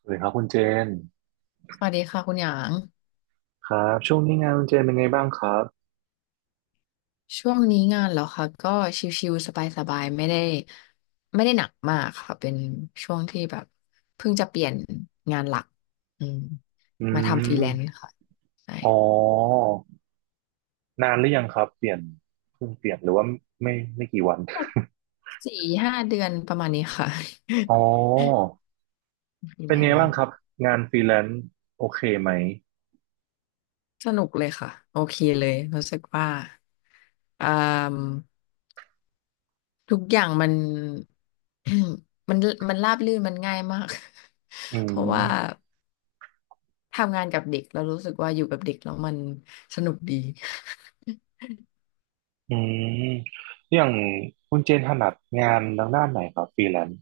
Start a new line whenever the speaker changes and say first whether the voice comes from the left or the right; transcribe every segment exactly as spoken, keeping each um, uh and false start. right: สวัสดีครับคุณเจน
left: สวัสดีค่ะคุณหยาง
right: ครับช่วงนี้งานคุณเจนเป็นไงบ้างครับ
left: ช่วงนี้งานเหรอคะก็ชิวๆสบายๆไม่ได้ไม่ได้หนักมากค่ะเป็นช่วงที่แบบเพิ่งจะเปลี่ยนงานหลักอืม
right: อื
left: มาทำฟรี
right: ม
left: แลนซ์ค่ะใช่
right: อ๋อนานหรือยังครับเปลี่ยนเพิ่งเปลี่ยนหรือว่าไม่ไม่กี่วัน
left: แบบสี่ห้าเดือนประมาณนี้ค่ะ
right: อ๋อ
left: ฟรี
right: เป็
left: แล
right: นไง
left: น
right: บ้า
left: ซ์
right: งครับงานฟรีแลนซ์โอเคไหม
left: สนุกเลยค่ะโอเคเลยรู้สึกว่าอ่ามทุกอย่างมัน มันมันราบรื่นมันง่ายมาก
right: อื
left: เพราะว่า
right: ม
left: ทำงานกับเด็กเรารู้สึกว่าอยู่กับเด็กแล้วมันสนุกดี
right: อืมอย่างคุณเจนถนัดงานทางด้านไหนครับฟรีแลนซ์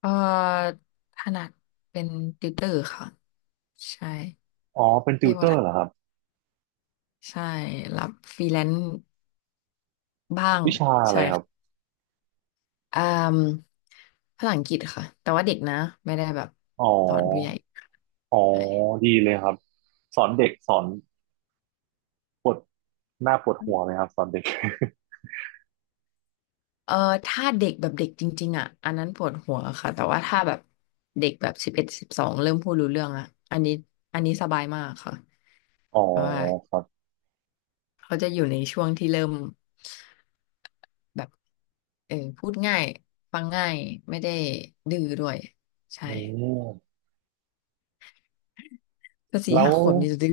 left: เอ่อถนัดเป็นติวเตอร์ค่ะใช่
right: อ๋อเป็นติ
left: เรีย
right: ว
left: ก
right: เต
left: ว่า
right: อ
left: ถนั
right: ร์เหรอค
left: ด
right: รับ
left: ใช่รับฟรีแลนซ์บ้าง
right: วิชาอะไร
left: ใช่
right: ครับ
left: ค่ะอ่ามภาษาอังกฤษค่ะแต่ว่าเด็กนะไม่ได้แบบ
right: อ๋อ
left: สอนผู้ใหญ่
right: อ๋อ
left: ใช่
right: ดีเลยครับสอนเด็กสอนปวดหน้าปวดหัวไหมครับสอนเด็ก
left: เอ่อถ้าเด็กแบบเด็กจริงๆอ่ะอันนั้นปวดหัวค่ะแต่ว่าถ้าแบบเด็กแบบสิบเอ็ดสิบสองเริ่มพูดรู้เรื่องอ่ะอันนี้อันนี้สบายมากค่ะ
right: อ๋อ
left: เพราะว่า
right: ครับ
left: เขาจะอยู่ในช่วงที่เริ่มแบบเออพูดง่ายฟังง่ายไม่ได้ดื้อด้วยใช่
right: อืม
left: ก็สี่
right: แล้
left: ห้า
right: ว
left: ขวบนี่จะดื้อ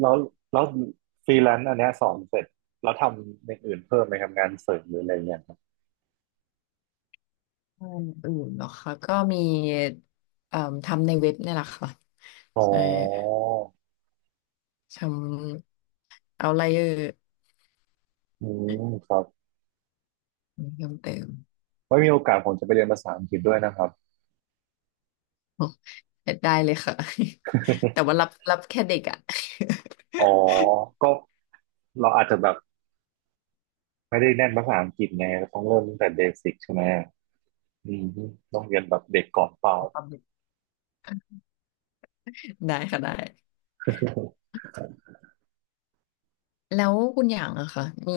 right: แล้วแล้วฟรีแลนซ์อันเนี้ยสอนเสร็จแล้วทำอย่างอื่นเพิ่มไหมครับงานเสริมหรืออะไรอย่างเงี้ยครับ
left: งานอื่นเหรอคะก็มีเอ่อทำในเว็บเนี่ยแหละค่ะ
right: อ๋
left: ใช่
right: อ
left: ทำเอาไลเออร์
right: อืมครับ
left: เพิ่มเติม
right: ไว้มีโอกาสผมจะไปเรียนภาษาอังกฤษด้วยนะครับ
left: อ๋อได้เลยค่ะ แต่ว่ารับรับแค่เด็กอะ
right: อ๋อก็เราอาจจะแบบไม่ได้แน่นภาษาอังกฤษไงเราต้องเริ่มตั้งแต่เบสิกใช่ไหมอืมต้องเรียนแบบเด็กก่อนเป ล่า
left: เอาความเด็ก ได้ค่ะได้แล้วคุณอย่างอะค่ะมี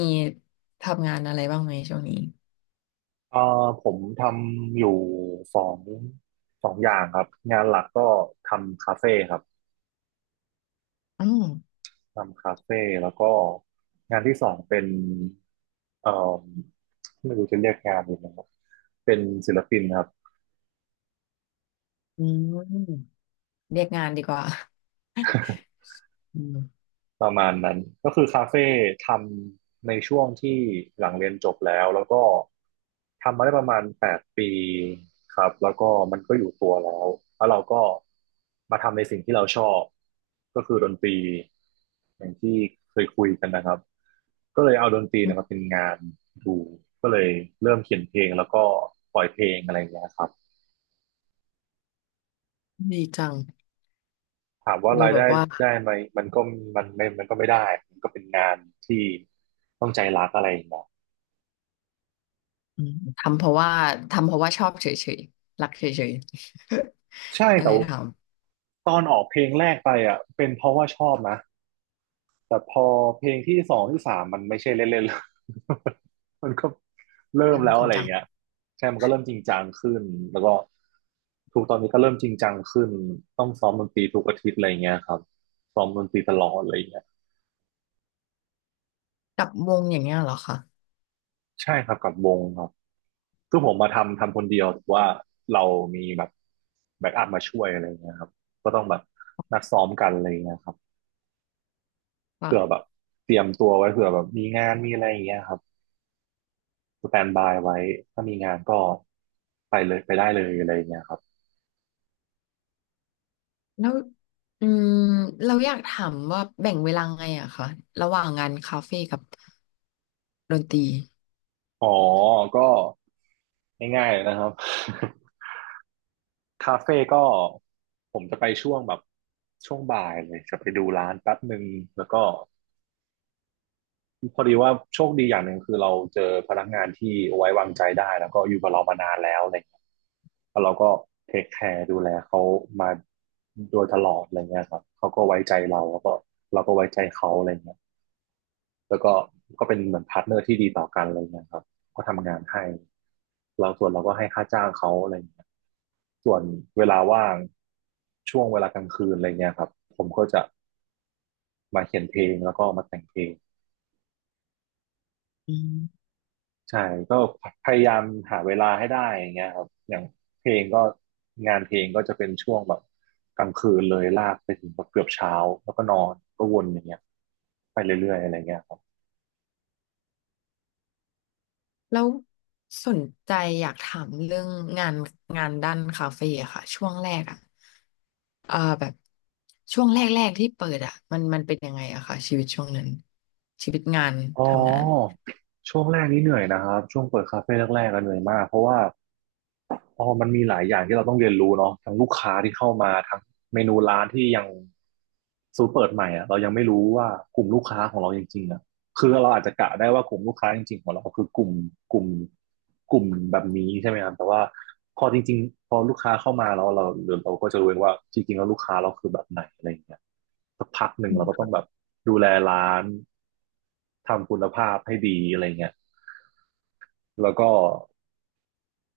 left: ทำงานอะไรบ้างไหมช่วงนี้
right: เอ่อผมทำอยู่สองสองอย่างครับงานหลักก็ทำคาเฟ่ครับ
left: อืม
right: ทำคาเฟ่แล้วก็งานที่สองเป็นเอ่อไม่รู้จะเรียกงานยังไงครับเป็นศิลปินครับ
left: อืม เรียกงานดีกว่าอืม
right: ประมาณนั้นก็คือคาเฟ่ทำในช่วงที่หลังเรียนจบแล้วแล้วก็ทำมาได้ประมาณแปดปีครับแล้วก็มันก็อยู่ตัวแล้วแล้วเราก็มาทำในสิ่งที่เราชอบก็คือดนตรีอย่างที่เคยคุยกันนะครับก็เลยเอาดนตรีเนะมาเป็นงานดูก็เลยเริ่มเขียนเพลงแล้วก็ปล่อยเพลงอะไรอย่างเงี้ยครับ
left: ดีจัง
right: ถามว่า
left: ดู
right: ราย
left: แบบ
right: ได้
left: ว่า
right: ได้ไหมมันก็มันไม่มันก็ไม่ได้มันก็เป็นงานที่ต้องใจรักอะไรอย่างเงี้ย
left: อืมทำเพราะว่าทำเพราะว่าชอบเฉยๆรักเฉยๆ
right: ใช่
left: ก็
right: แต่
left: เลย
right: ว่า
left: ท
right: ตอนออกเพลงแรกไปอ่ะเป็นเพราะว่าชอบนะแต่พอเพลงที่สองที่สามมันไม่ใช่เล่นๆแล้ว มันก็เริ่
left: ำ
right: ม
left: เรื่อง
right: แล้ว
left: จริ
right: อะ
left: ง
right: ไรอ
left: จั
right: ย่าง
left: ง
right: เงี้ยใช่มันก็เริ่มจริงจังขึ้นแล้วก็ทุกตอนนี้ก็เริ่มจริงจังขึ้นต้องซ้อมดนตรีทุกอาทิตย์อะไรอย่างเงี้ยครับซ้อมดนตรีตลอดอะไรอย่างเงี้ย
left: กับวงอย่างเงี้ยเหรอคะ
right: ใช่ครับกับวงครับคือผมมาทำทำคนเดียวแต่ว่าเรามีแบบแบ็กอัพมาช่วยอะไรอย่างเงี้ยครับก็ต้องแบบนัดซ้อมกันอะไรอย่างเงี้ยครับ เผื่อแบ
left: ว่า
right: บเตรียมตัวไว้เผื่อแบบมีงานมีอะไรอย่างเงี้ยครับสแตนบายไว้ถ้ามีงานก็ไปเลยไปได้เลยอะไรอย่างเงี้ยครับ
left: แล้วอืมเราอยากถามว่าแบ่งเวลาไงอะคะระหว่างงานคาเฟ่กับดนตรี
right: อ๋อก็ง่ายๆเลยนะครับคาเฟ่ก็ผมจะไปช่วงแบบช่วงบ่ายเลยจะไปดูร้านแป๊บหนึ่งแล้วก็ พอดีว่าโชคดีอย่างหนึ่งคือเราเจอพนักงานที่ไว้วางใจได้แล้วก็อยู่กับเรามานานแล้วอะไรเงี้ยแล้วเราก็เทคแคร์ดูแลเขามาโดยตลอดอะไรเงี้ยครับเขาก็ไว้ใจเราแล้วก็เราก็ไว้ใจเขาอะไรเงี้ยแล้วก็ก็เป็นเหมือนพาร์ทเนอร์ที่ดีต่อกันอะไรเงี้ยครับก็ทำงานให้เราส่วนเราก็ให้ค่าจ้างเขาอะไรเงี้ยส่วนเวลาว่างช่วงเวลากลางคืนอะไรเงี้ยครับผมก็จะมาเขียนเพลงแล้วก็มาแต่งเพลง ใช่ก็พยายามหาเวลาให้ได้อย่างเงี้ยครับอย่างเพลงก็งานเพลงก็จะเป็นช่วงแบบกลางคืนเลยลากไปถึงแบบเกือบเช้าแล้วก็นอนก็วนอย่างเงี้ยไปเรื่อยๆอะไรเงี้ยครับ
left: แล้วสนใจอยากถามเรื่องงานงานด้านคาเฟ่อะค่ะช่วงแรกอะเอ่อแบบช่วงแรกๆที่เปิดอะมันมันเป็นยังไงอะค่ะชีวิตช่วงนั้นชีวิตงาน
right: อ๋อ
left: ทำงาน
right: ช่วงแรกนี่เหนื่อยนะครับช่วงเปิดคาเฟ่แรกๆก็เหนื่อยมากเพราะว่า อ๋อมันมีหลายอย่างที่เราต้องเรียนรู้เนาะทั้งลูกค้าที่เข้ามาทั้งเมนูร้านที่ยังสูตรเปิดใหม่อ่ะเรายังไม่รู้ว่ากลุ่มลูกค้าของเราจริงๆอ่ะคือเราอาจจะกะได้ว่ากลุ่มลูกค้าจริงๆของเราคือกลุ่มกลุ่มกลุ่มแบบนี้ใช่ไหมครับแต่ว่าพอจริงๆพอลูกค้าเข้ามาแล้วเราเดี๋ยวเราก็จะรู้เองว่าจริงๆแล้วลูกค้าเราคือแบบไหนอะไรอย่างเงี้ยสักพักหนึ่ง
left: อื
right: เราก็ต้
left: ม
right: องแบบดูแลร้านทำคุณภาพให้ดีอะไรเงี้ยแล้วก็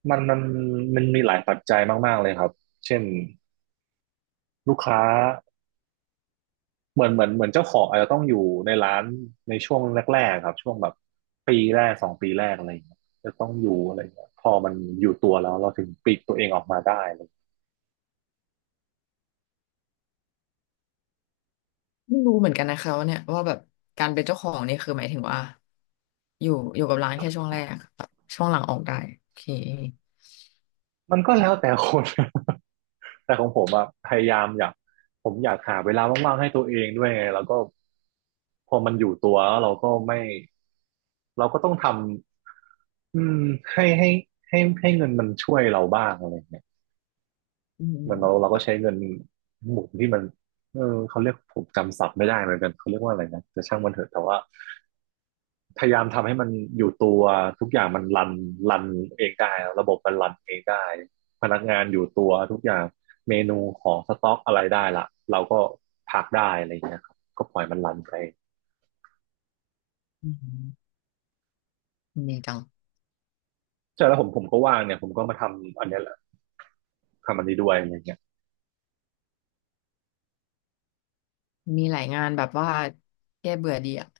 right: มันมันมันมีหลายปัจจัยมากๆเลยครับเช่นลูกค้าเหมือนเหมือนเหมือนเจ้าของอาจจะต้องอยู่ในร้านในช่วงแรกๆครับช่วงแบบปีแรกสองปีแรกอะไรอย่างเงี้ยจะต้องอยู่อะไรอย่างเงี้ยพอมันอยู่ตัวแล้วเราถึงปลีกตัวเองออกมาได้อะไรอย่างเงี้ย
left: ไม่รู้เหมือนกันนะคะว่าเนี่ยว่าแบบการเป็นเจ้าของเนี่ยคือหมายถึงว่าอยู่อยู่กับร้านแค่ช่วงแรกแบบช่วงหลังออกได้โอเค
right: มันก็แล้วแต่คน แต่ของผมอะพยายามอยากผมอยากหาเวลาว่างๆให้ตัวเองด้วยไงแล้วก็พอมันอยู่ตัวแล้วเราก็ไม่เราก็ต้องทำอืมให้ให้ให้ให้เงินมันช่วยเราบ้างอะไรอย่างเงี้ย
left: อืม
right: เหมือนเราเราก็ใช้
left: ค่ะ
right: เงินหมุนที่มันเออเขาเรียกผมจำศัพท์ไม่ได้เหมือนกันเขาเรียกว่าอะไรนะแต่ช่างมันเถอะแต่ว่าพยายามทำให้มันอยู่ตัวทุกอย่างมันรันรันเองได้ระบบมันรันเองได้พนักงานอยู่ตัวทุกอย่างเมนูของสต็อกอะไรได้ละเราก็พักได้อะไรอย่างเงี้ยครับก็ปล่อยมันรันไป
left: อืมดีจัง
right: ใช่แล้วผมผมก็ว่างเนี่ยผมก็มาทำอันเนี้ยแหละทำอันนี้ด้วยอะไรเงี้ย
left: มีหลายงานแบบว่าแก้เบื่อดีอะ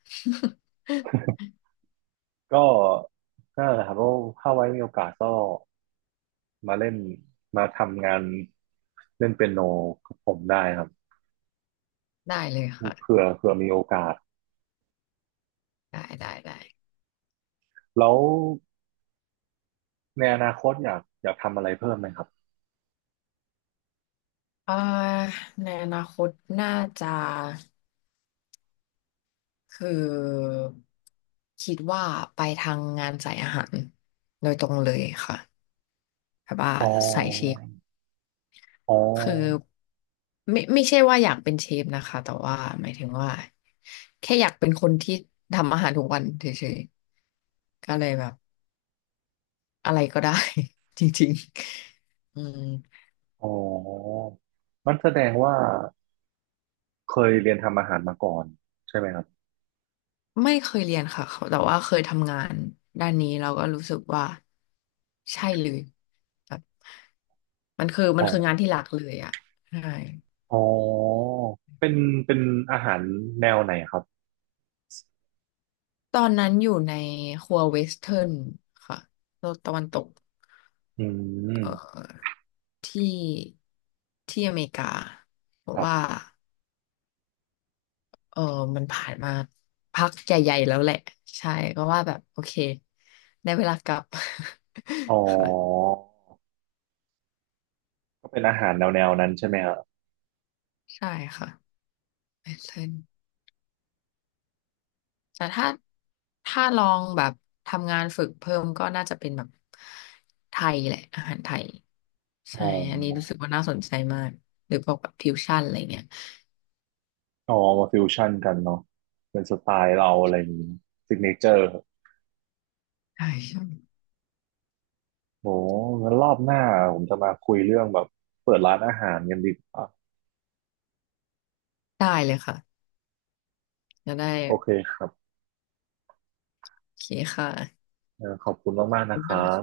right: ก็ก็นั่นแหละครับก็ถ้าไว้มีโอกาสก็ มาเล่นมาทำงานเล่นเปียโนกับผมได้ครับ
left: ได้เลย
right: เผื่
left: ค่ะ
right: อเผื่อมีโอกาส
left: ได้ได้ได้
right: แล้วในอนาคตอยากอยากทำอะไรเพิ่มไหมครับ
left: เอ่อในอนาคตน่าจะคือคิดว่าไปทางงานสายอาหารโดยตรงเลยค่ะแบบว่า
right: อ๋อ
left: สายเชฟ
right: อ๋
left: คือ
right: อ
left: ไม่ไม่ใช่ว่าอยากเป็นเชฟนะคะแต่ว่าหมายถึงว่าแค่อยากเป็นคนที่ทำอาหารทุกวันเฉยๆก็เลยแบบอะไรก็ได้ จริงๆอืม
right: อ๋อมันแสดงว่าเคยเรียนทำอาหารมาก่อนใช่ไหมครับ
left: ไม่เคยเรียนค่ะเขาแต่ว่าเคยทำงานด้านนี้เราก็รู้สึกว่าใช่เลยแบบมันคือมั
right: อ๋
left: น
right: อ
left: คืองานที่หลักเลยอ่ะใช่
right: อ๋อเป็นเป็นอาหารแนวไหนครับ
left: ตอนนั้นอยู่ในครัวเวสเทิร์นค่ะโลกตะวันตก
right: อืม
left: เอ่อที่ที่อเมริกาเพ
right: ค
left: ราะ
right: รั
left: ว่า
right: บ
left: เออมันผ่านมาพักใหญ่ๆแล้วแหละใช่ก็ว่าแบบโอเคในเวลากลับ
right: อ๋อ
left: ค่ะ
right: ก็เป็นอาหารแนวแนวนั้นใช่ไหมครับ
left: ใช่ค่ะเวสเทิร์น แต่ถ้าถ้าลองแบบทำงานฝึกเพิ่มก็น่าจะเป็นแบบไทยแหละอาหารไทย
right: อ๋
left: ใช่
right: อ
left: อันนี้รู้สึกว่าน่าสนใจมากหรือพวกแบบฟิวชั่นอะไรเงี้ย
right: อ๋อ มาฟิวชั่นกันเนาะเป็นสไตล์เราอะไรอย่างนี้ซิกเนเจอร์
left: ใช่ใช่
right: โอ้งั้นรอบหน้าผมจะมาคุยเรื่องแบบเปิดร้านอาหารกันดีกว่า
left: ได้เลยค่ะจะได้
right: โอเคครับ
left: โอเคค่ะ
right: เอ่อขอบคุณมากๆนะครับ